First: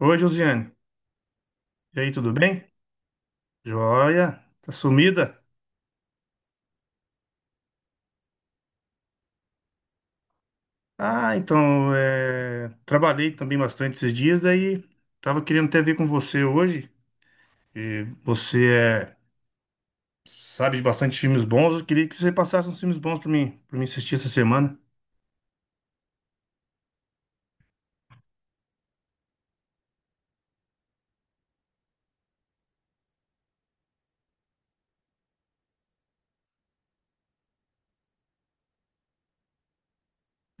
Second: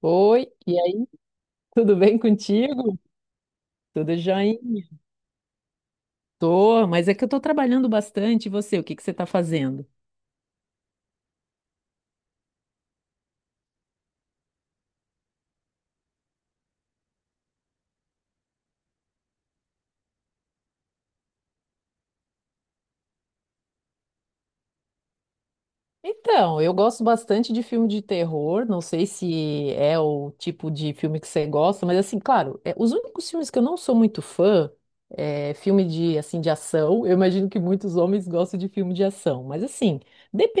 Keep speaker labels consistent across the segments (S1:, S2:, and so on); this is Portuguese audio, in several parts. S1: Oi,
S2: Oi,
S1: Josiane.
S2: e aí, tudo
S1: E aí,
S2: bem
S1: tudo bem?
S2: contigo? Tudo
S1: Joia? Tá
S2: joinha?
S1: sumida?
S2: Tô, mas é que eu tô trabalhando bastante. E você, o que que você tá fazendo?
S1: Ah, então, é, trabalhei também bastante esses dias, daí tava querendo até ver com você hoje. E você é... sabe de bastante filmes bons, eu queria que você passasse uns filmes bons pra mim, para mim assistir essa semana.
S2: Então, eu gosto bastante de filme de terror. Não sei se é o tipo de filme que você gosta, mas assim, claro, os únicos filmes que eu não sou muito fã é filme de assim de ação. Eu imagino que muitos homens gostam de filme de ação, mas assim,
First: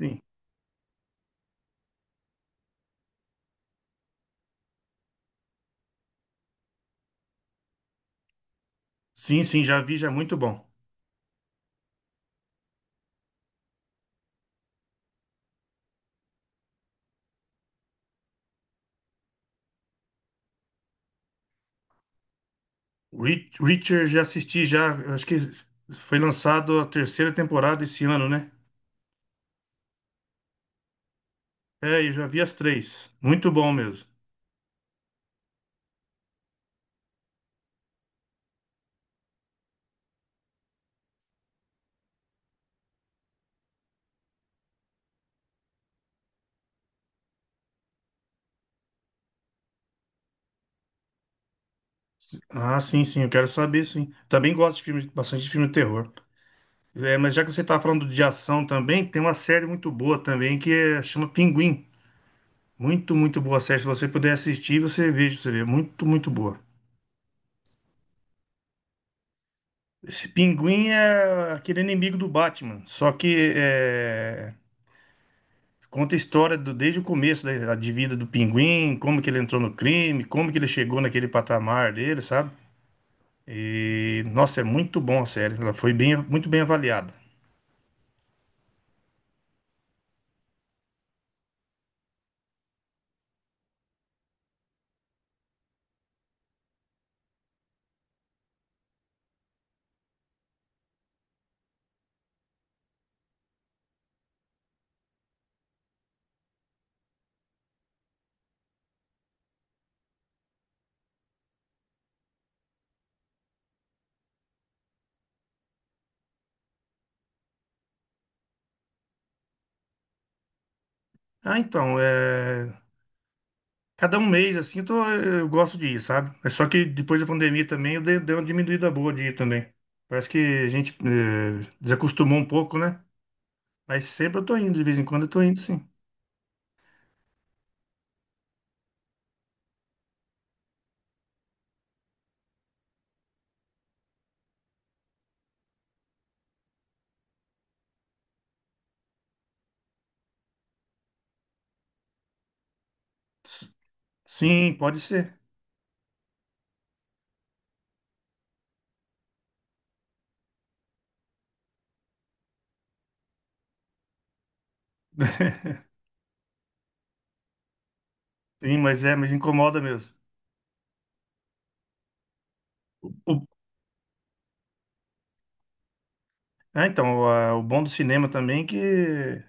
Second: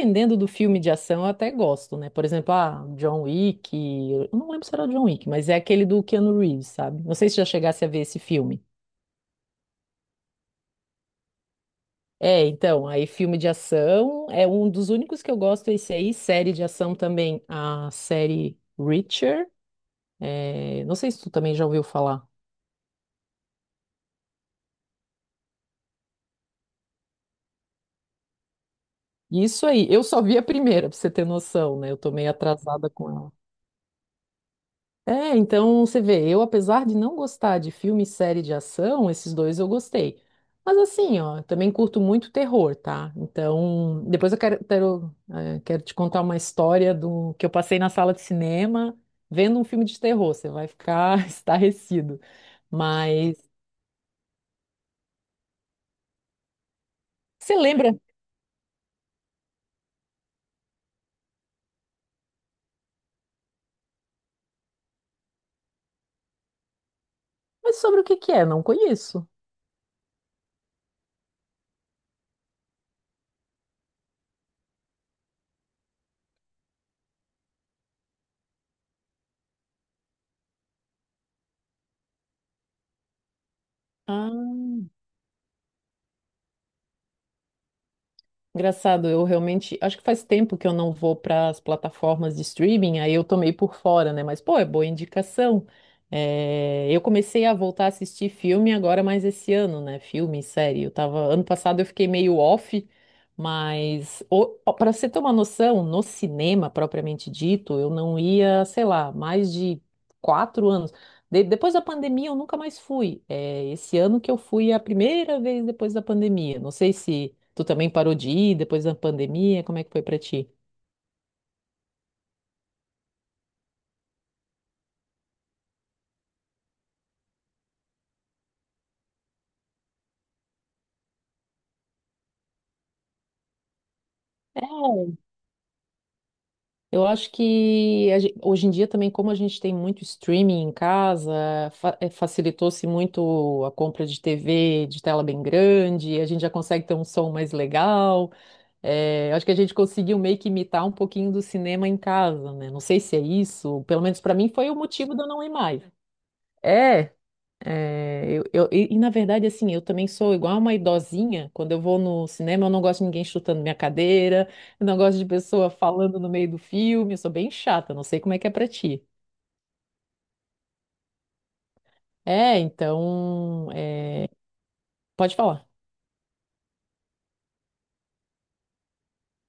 S1: Sim.
S2: do filme de ação, eu até gosto, né? Por exemplo, ah, John Wick. Eu não lembro se era o John Wick, mas é aquele do Keanu Reeves, sabe? Não sei se já chegasse a ver esse filme.
S1: Sim, sim, já vi, já é muito bom.
S2: É, então, aí filme de ação é um dos únicos que eu gosto, esse aí, série de ação também, a série Reacher, não sei se tu também já ouviu falar.
S1: Reacher já assisti, já, acho que foi lançado a terceira temporada esse ano, né?
S2: Isso aí, eu só vi a primeira, pra você ter noção, né? Eu
S1: É,
S2: tô
S1: eu já
S2: meio
S1: vi as
S2: atrasada com
S1: três.
S2: ela.
S1: Muito bom mesmo.
S2: É, então você vê, eu apesar de não gostar de filme e série de ação, esses dois eu gostei. Mas assim, ó, também curto muito terror, tá? Então, depois eu quero te contar uma história do que eu passei na sala de cinema vendo um filme de terror. Você vai ficar estarrecido.
S1: Ah, sim, sim, eu
S2: Mas
S1: quero saber, sim. Também gosto de filme, bastante de filme de terror. É, mas já que
S2: você
S1: você tá
S2: lembra?
S1: falando de ação também, tem uma série muito boa também chama Pinguim. Muito, muito boa série. Se você puder assistir, você veja, você vê. Muito, muito boa.
S2: Mas sobre o que que é? Não conheço.
S1: Esse Pinguim é aquele inimigo do Batman, só que é, conta a história desde o começo da, de vida do Pinguim, como que ele entrou no crime, como que ele chegou naquele patamar dele, sabe? E, nossa, é
S2: Ah.
S1: muito bom a série. Ela foi bem, muito bem avaliada.
S2: Engraçado, eu realmente acho que faz tempo que eu não vou para as plataformas de streaming, aí eu tomei por fora, né? Mas, pô, é boa indicação. É, eu comecei a voltar a assistir filme agora mais esse ano, né? Filme, série. Eu tava, ano passado eu fiquei meio off, mas para você ter uma noção, no cinema propriamente dito, eu não ia, sei lá, mais de quatro anos. Depois da pandemia, eu nunca mais fui. É, esse ano que eu fui é a primeira vez depois da pandemia. Não sei se tu também parou de ir depois da pandemia, como é que foi pra ti?
S1: Ah, então, cada um mês, assim, eu, eu gosto de ir, sabe? É só que depois da pandemia também eu dei, dei uma diminuída boa de ir também. Parece que a gente é, desacostumou um pouco, né? Mas sempre eu tô indo, de vez em
S2: É,
S1: quando eu tô indo, sim.
S2: eu acho que hoje em dia também, como a gente tem muito streaming em casa, facilitou-se muito a compra de TV de tela bem grande, a gente já consegue ter um som mais legal. Acho que a gente conseguiu meio que imitar um pouquinho do cinema em casa, né? Não sei se é
S1: S-
S2: isso, pelo menos para mim foi o
S1: Sim, pode
S2: motivo de eu
S1: ser.
S2: não ir mais. É, na verdade, assim, eu também sou igual uma idosinha. Quando eu vou no cinema, eu não gosto de ninguém chutando minha cadeira, eu não gosto de pessoa falando no meio do filme. Eu sou bem chata, não sei como é que é pra
S1: Sim,
S2: ti.
S1: mas é, mas incomoda mesmo.
S2: É,
S1: O-
S2: então, pode falar.
S1: Ah, então, o bom do cinema também é que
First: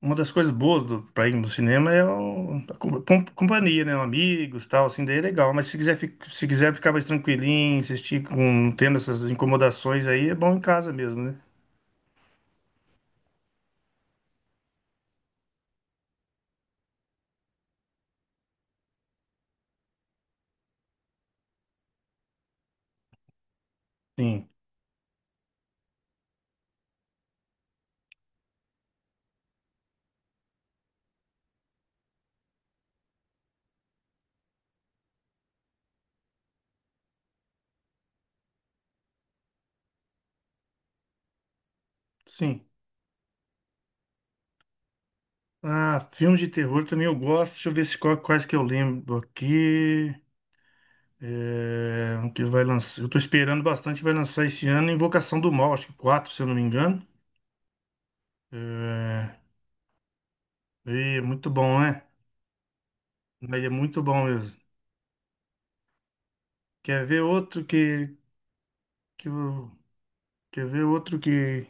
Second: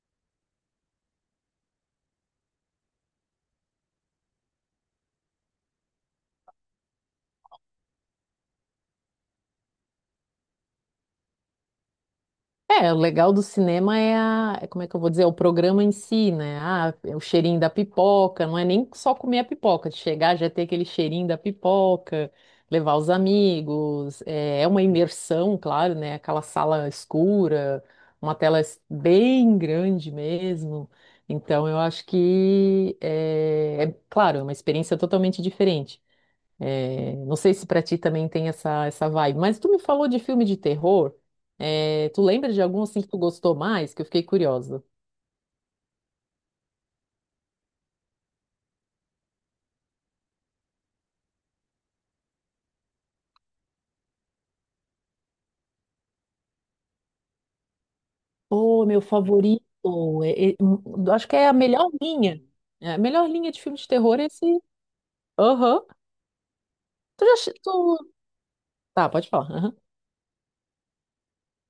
S1: uma das coisas boas do, pra ir no cinema é a companhia, né? Amigos, tal, assim, daí é legal. Mas se quiser, se quiser ficar mais tranquilinho, assistir com, não tendo essas incomodações aí, é bom em casa mesmo, né?
S2: É, o legal do cinema é como é que eu vou dizer, é o programa em si, né? Ah, é o cheirinho da pipoca, não é nem só comer a pipoca, de chegar já é ter aquele cheirinho da pipoca, levar os amigos,
S1: Sim,
S2: é, uma imersão, claro, né? Aquela sala escura, uma tela bem grande mesmo. Então, eu acho que, é claro, é uma experiência totalmente diferente. É, não sei se pra ti também tem essa vibe, mas tu me falou de filme de terror. É, tu lembra de
S1: sim.
S2: algum assim que tu gostou mais? Que eu fiquei curiosa.
S1: Ah, filmes de terror também eu gosto. Deixa eu ver se, quais que eu lembro aqui. É, um que vai lançar. Eu tô esperando bastante, vai lançar esse ano Invocação do Mal, acho que 4 se eu não me engano.
S2: Pô, meu
S1: É,
S2: favorito. é- é- hum,
S1: e é
S2: Acho que é
S1: muito
S2: a
S1: bom,
S2: melhor
S1: né?
S2: linha. É, a melhor linha de
S1: Mas é
S2: filme de
S1: muito
S2: terror
S1: bom
S2: é esse.
S1: mesmo.
S2: Aham.
S1: Quer ver
S2: Tu já.
S1: outro
S2: Tu.
S1: que,
S2: Tá,
S1: que
S2: pode falar.
S1: eu
S2: Aham.
S1: Quer ver outro que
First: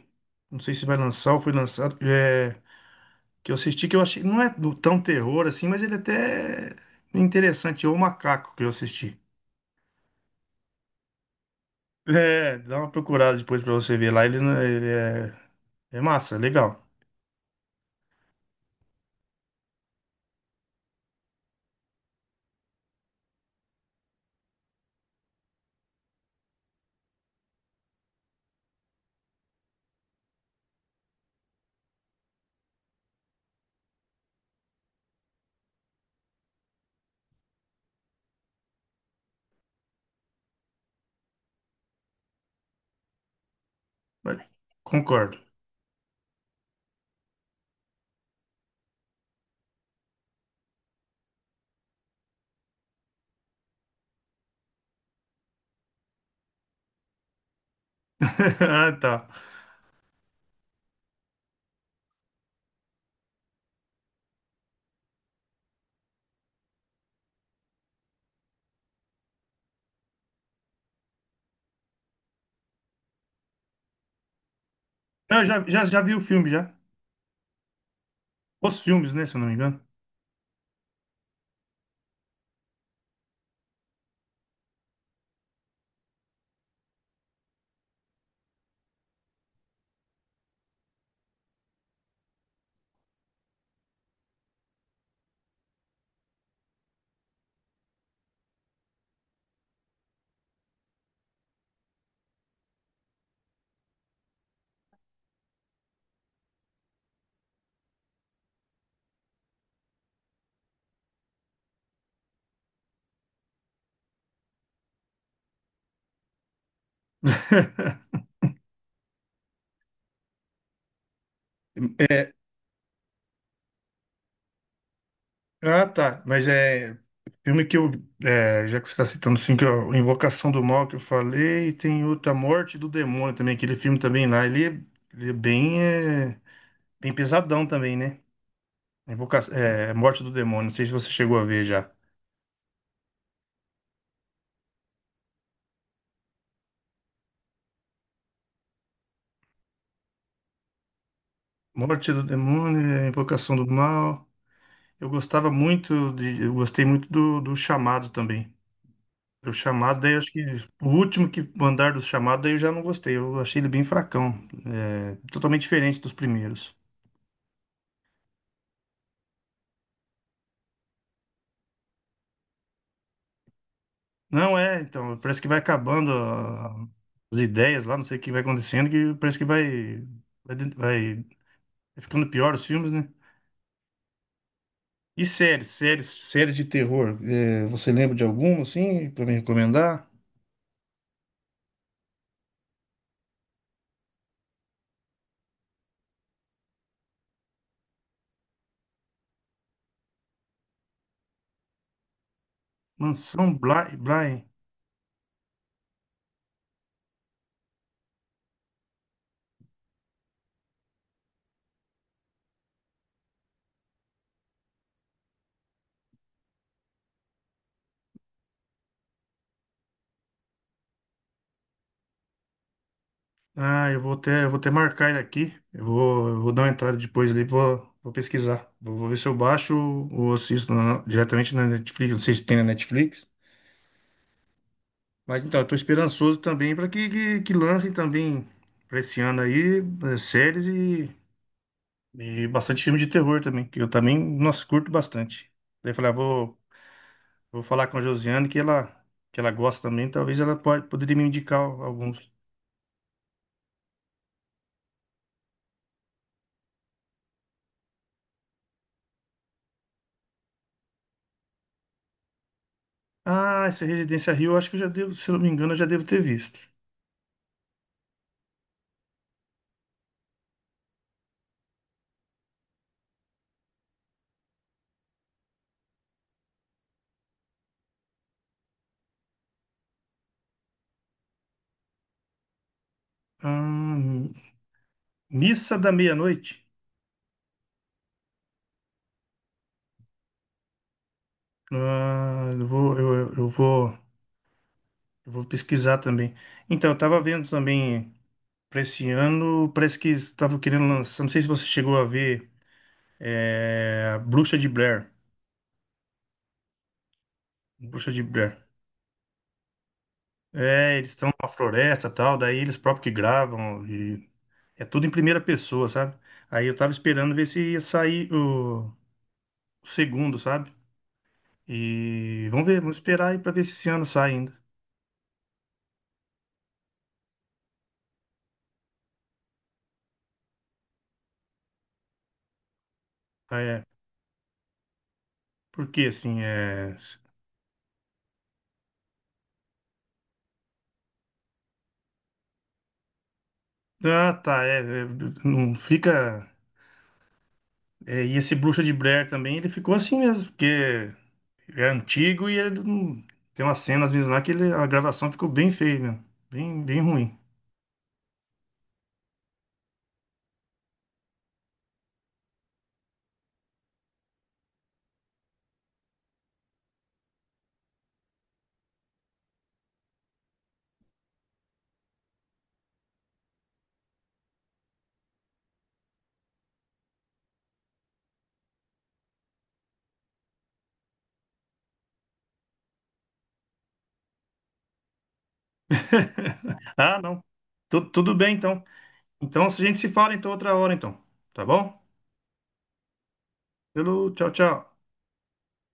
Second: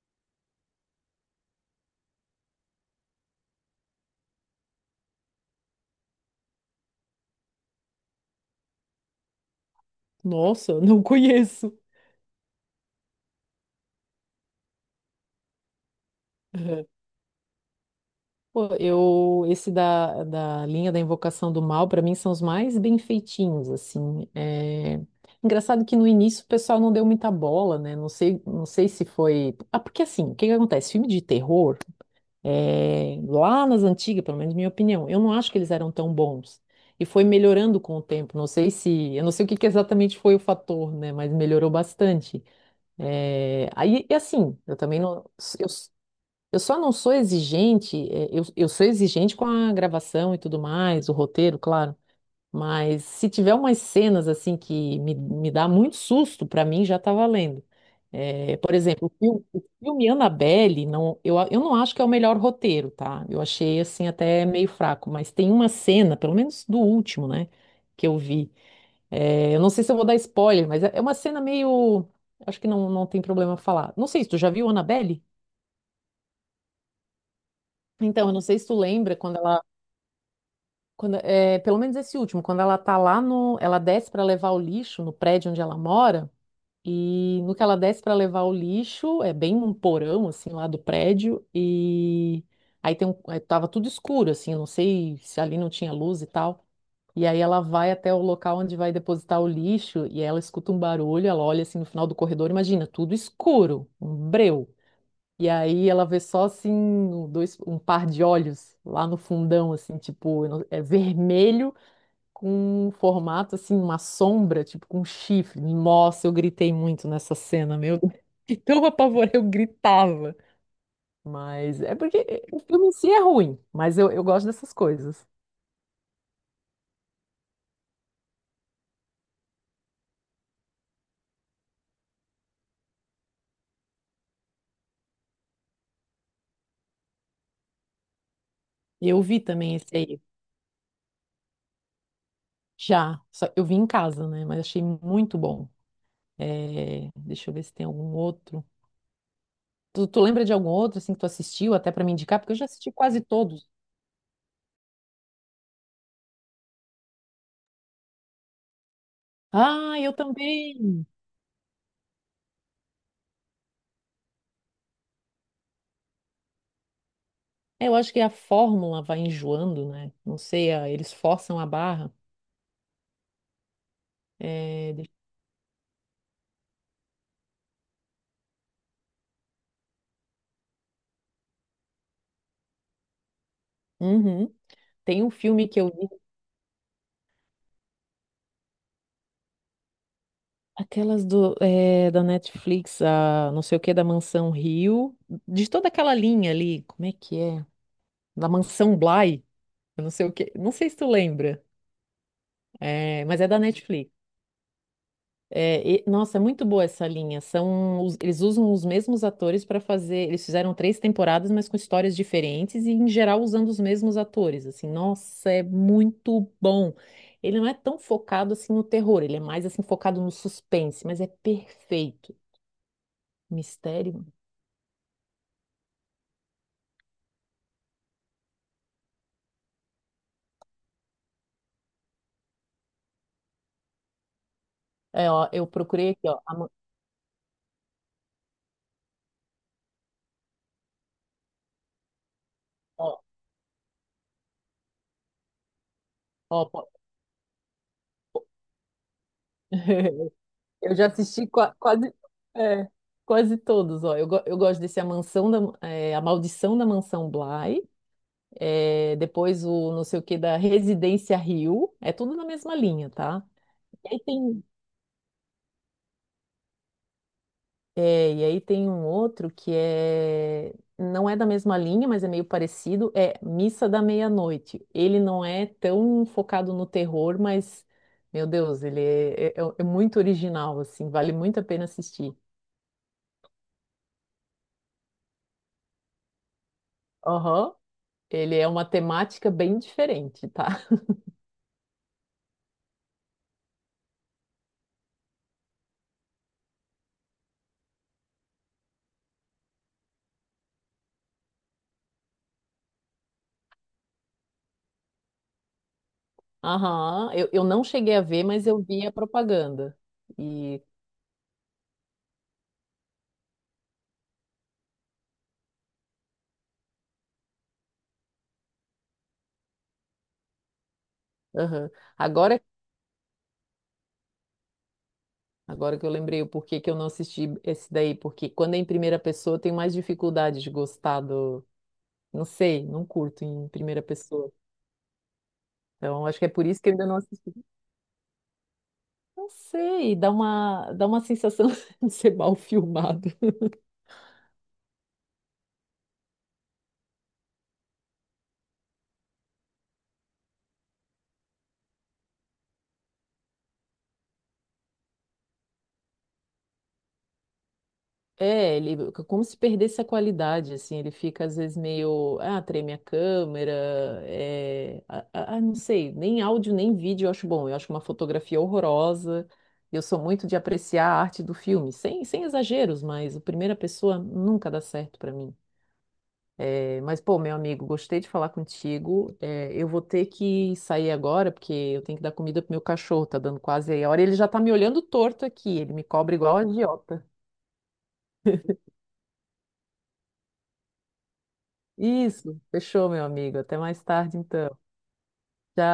S1: não sei se vai lançar ou foi lançado, que é que eu assisti que eu achei não tão terror assim, mas ele até é interessante, é o Macaco que eu assisti.
S2: Nossa, eu não conheço.
S1: É, dá uma procurada depois pra você ver lá, ele, ele é, é massa, legal.
S2: Pô, esse da linha da Invocação do Mal, pra mim, são os mais bem feitinhos, assim. É. Engraçado que no início o pessoal não deu muita bola, né? Não sei se foi. Ah, porque assim, o que que acontece? Filme de terror, lá nas antigas, pelo menos minha opinião, eu não acho que eles eram tão bons. E foi melhorando com o tempo. Não sei se. Eu não sei o que que exatamente foi o fator, né? Mas melhorou bastante. É, aí, e
S1: Mas-
S2: assim, eu também não.
S1: Concordo.
S2: Eu... Eu só não sou exigente, eu sou exigente com a gravação e tudo mais, o roteiro, claro, mas se tiver umas cenas assim que me dá muito susto, pra mim já tá valendo. Por
S1: Ah,
S2: exemplo,
S1: tá.
S2: o filme Annabelle, não, eu não acho que é o melhor roteiro, tá? Eu achei assim até meio fraco, mas tem uma cena, pelo menos do último, né, que eu vi. Eu não sei se eu vou dar spoiler, mas é uma cena meio. Acho que não, não tem problema falar. Não sei se tu já viu Annabelle?
S1: Não, eu já, já, já vi o filme já.
S2: Então, eu não sei se tu
S1: Os filmes,
S2: lembra
S1: né, se
S2: quando
S1: eu não me
S2: ela.
S1: engano.
S2: Quando, pelo menos esse último, quando ela tá lá no, ela desce para levar o lixo no prédio onde ela mora, e no que ela desce para levar o lixo, é bem um porão assim lá do prédio e aí tem um, aí tava tudo escuro assim, eu não sei se ali não tinha luz e tal. E aí ela vai até o local onde vai depositar o lixo e ela escuta um barulho, ela olha assim no final do corredor, imagina, tudo escuro, um breu. E aí ela vê só assim um dois, um par de olhos lá no fundão, assim, tipo, eu não- é vermelho com um formato assim, uma sombra, tipo com um chifre. Nossa, eu gritei muito nessa cena, meu Deus. De tão apavorada, eu gritava. Mas é porque o filme em si é ruim, mas eu gosto dessas coisas.
S1: Ah, tá. Mas é filme que eu. É, já que você está citando assim, Invocação do Mal que eu falei, e tem outra Morte do Demônio também, aquele filme também lá. Ele é, bem pesadão também, né?
S2: E eu vi
S1: Invoca,
S2: também
S1: é,
S2: esse aí,
S1: Morte do Demônio, não sei se você chegou a ver já.
S2: já. Eu vi em casa, né? Mas achei muito bom. É, deixa eu ver se tem algum outro. Tu lembra de algum outro, assim, que tu assistiu, até pra
S1: Morte
S2: me
S1: do
S2: indicar? Porque eu já assisti
S1: Demônio, é,
S2: quase
S1: Invocação do
S2: todos.
S1: Mal. Eu gostava muito de. Eu gostei muito do, do Chamado também. O
S2: Ah,
S1: Chamado, daí
S2: eu
S1: eu acho que o
S2: também!
S1: último que mandar do Chamado, daí eu já não gostei. Eu achei ele bem fracão. É, totalmente diferente dos primeiros.
S2: É, eu acho que a fórmula vai enjoando, né? Não sei, eles forçam a barra.
S1: Não é,
S2: É.
S1: então, parece que vai acabando ah, as ideias lá, não sei o que vai acontecendo, que parece que vai, vai, vai ficando pior os filmes, né?
S2: Uhum. Tem
S1: E
S2: um
S1: séries,
S2: filme que eu
S1: séries,
S2: vi,
S1: séries de terror. Eh, você lembra de alguma, assim, pra me recomendar?
S2: aquelas do, da Netflix, a não sei o que, da Mansão Rio, de toda aquela linha ali, como é que é? Da Mansão Bly, eu não sei o que, não sei se tu lembra, mas é
S1: Mansão
S2: da
S1: Bly,
S2: Netflix.
S1: Bly.
S2: É, nossa, é muito boa essa linha. São, eles usam os mesmos atores para fazer. Eles fizeram três temporadas, mas com histórias diferentes e, em geral, usando os mesmos atores. Assim, nossa, é muito bom. Ele não é tão focado assim no terror. Ele é mais assim focado no suspense, mas é perfeito.
S1: Ah,
S2: Mistério.
S1: eu vou até marcar ele aqui. Eu vou dar uma entrada depois ali, vou, vou pesquisar. Vou, vou ver se eu baixo ou assisto diretamente na Netflix. Não sei se tem na Netflix.
S2: É,
S1: Mas
S2: ó,
S1: então,
S2: eu
S1: eu tô
S2: procurei aqui, ó.
S1: esperançoso também para que, que lancem também para esse ano aí eh, séries e bastante filme de
S2: Ó,
S1: terror também, que eu também, nossa, curto bastante. Daí eu falei, ah, vou,
S2: ó,
S1: vou falar com a Josiane que ela gosta também, talvez ela pode,
S2: Eu já
S1: poderia me
S2: assisti
S1: indicar alguns.
S2: é, quase todos, ó. Eu gosto desse A Mansão da, A Maldição da Mansão Bly. É, depois o não sei o que da Residência Rio, é tudo na mesma linha, tá?
S1: Ah, essa
S2: E aí
S1: Residência Rio, eu
S2: tem,
S1: acho que eu já devo, se eu não me engano, eu já devo ter visto.
S2: é, e aí tem um outro que não é da mesma linha, mas é meio parecido, é Missa da Meia-Noite. Ele não é tão focado no terror, mas, meu Deus, ele é muito original, assim, vale muito a pena assistir.
S1: Hum, Missa da Meia-Noite.
S2: Aham. Ele é uma temática bem diferente, tá?
S1: Ah, eu vou pesquisar também. Então, eu tava vendo também. Pra esse ano, parece que estavam querendo lançar. Não sei se você chegou a ver é, a Bruxa de Blair.
S2: Aham, eu não
S1: Bruxa
S2: cheguei a
S1: de
S2: ver,
S1: Blair.
S2: mas eu vi a propaganda. E
S1: É, eles estão numa floresta e tal, daí eles próprios que gravam. E é tudo em primeira pessoa, sabe? Aí eu tava esperando ver se ia sair o segundo, sabe?
S2: aham.
S1: E
S2: Agora
S1: vamos ver, vamos esperar aí pra ver se esse ano sai ainda.
S2: Agora que eu lembrei o porquê que eu não assisti esse daí, porque quando é em primeira pessoa eu tenho mais dificuldade de gostar do. Não sei, não curto
S1: Ah,
S2: em
S1: é,
S2: primeira pessoa.
S1: porque
S2: Então acho
S1: assim,
S2: que é por isso que eu
S1: é.
S2: ainda não assisti. Não sei, dá uma sensação de ser mal filmado.
S1: Ah, tá, é, é, não fica. É, e esse Bruxa de Blair também, ele ficou assim mesmo, porque. Ele é antigo e ele tem umas cenas mesmo lá que a gravação ficou bem feia, meu. Bem, bem ruim.
S2: É, ele como se perdesse a qualidade, assim, ele fica às vezes meio, ah, treme a câmera, não sei, nem áudio nem vídeo eu acho bom, eu acho uma fotografia horrorosa, eu sou muito de apreciar a arte do filme, sem exageros, mas o primeira pessoa nunca dá certo pra mim. É, mas, pô, meu amigo, gostei de falar contigo, eu vou ter que sair agora, porque eu tenho que dar comida pro meu cachorro, tá dando quase aí a hora, ele já tá me olhando torto aqui, ele me cobra igual a
S1: Ah,
S2: idiota.
S1: não. Tudo bem, então. Então, a gente se fala então outra hora, então. Tá bom?
S2: Isso, fechou, meu amigo. Até mais
S1: Pelo
S2: tarde,
S1: tchau,
S2: então.
S1: tchau.
S2: Tchau.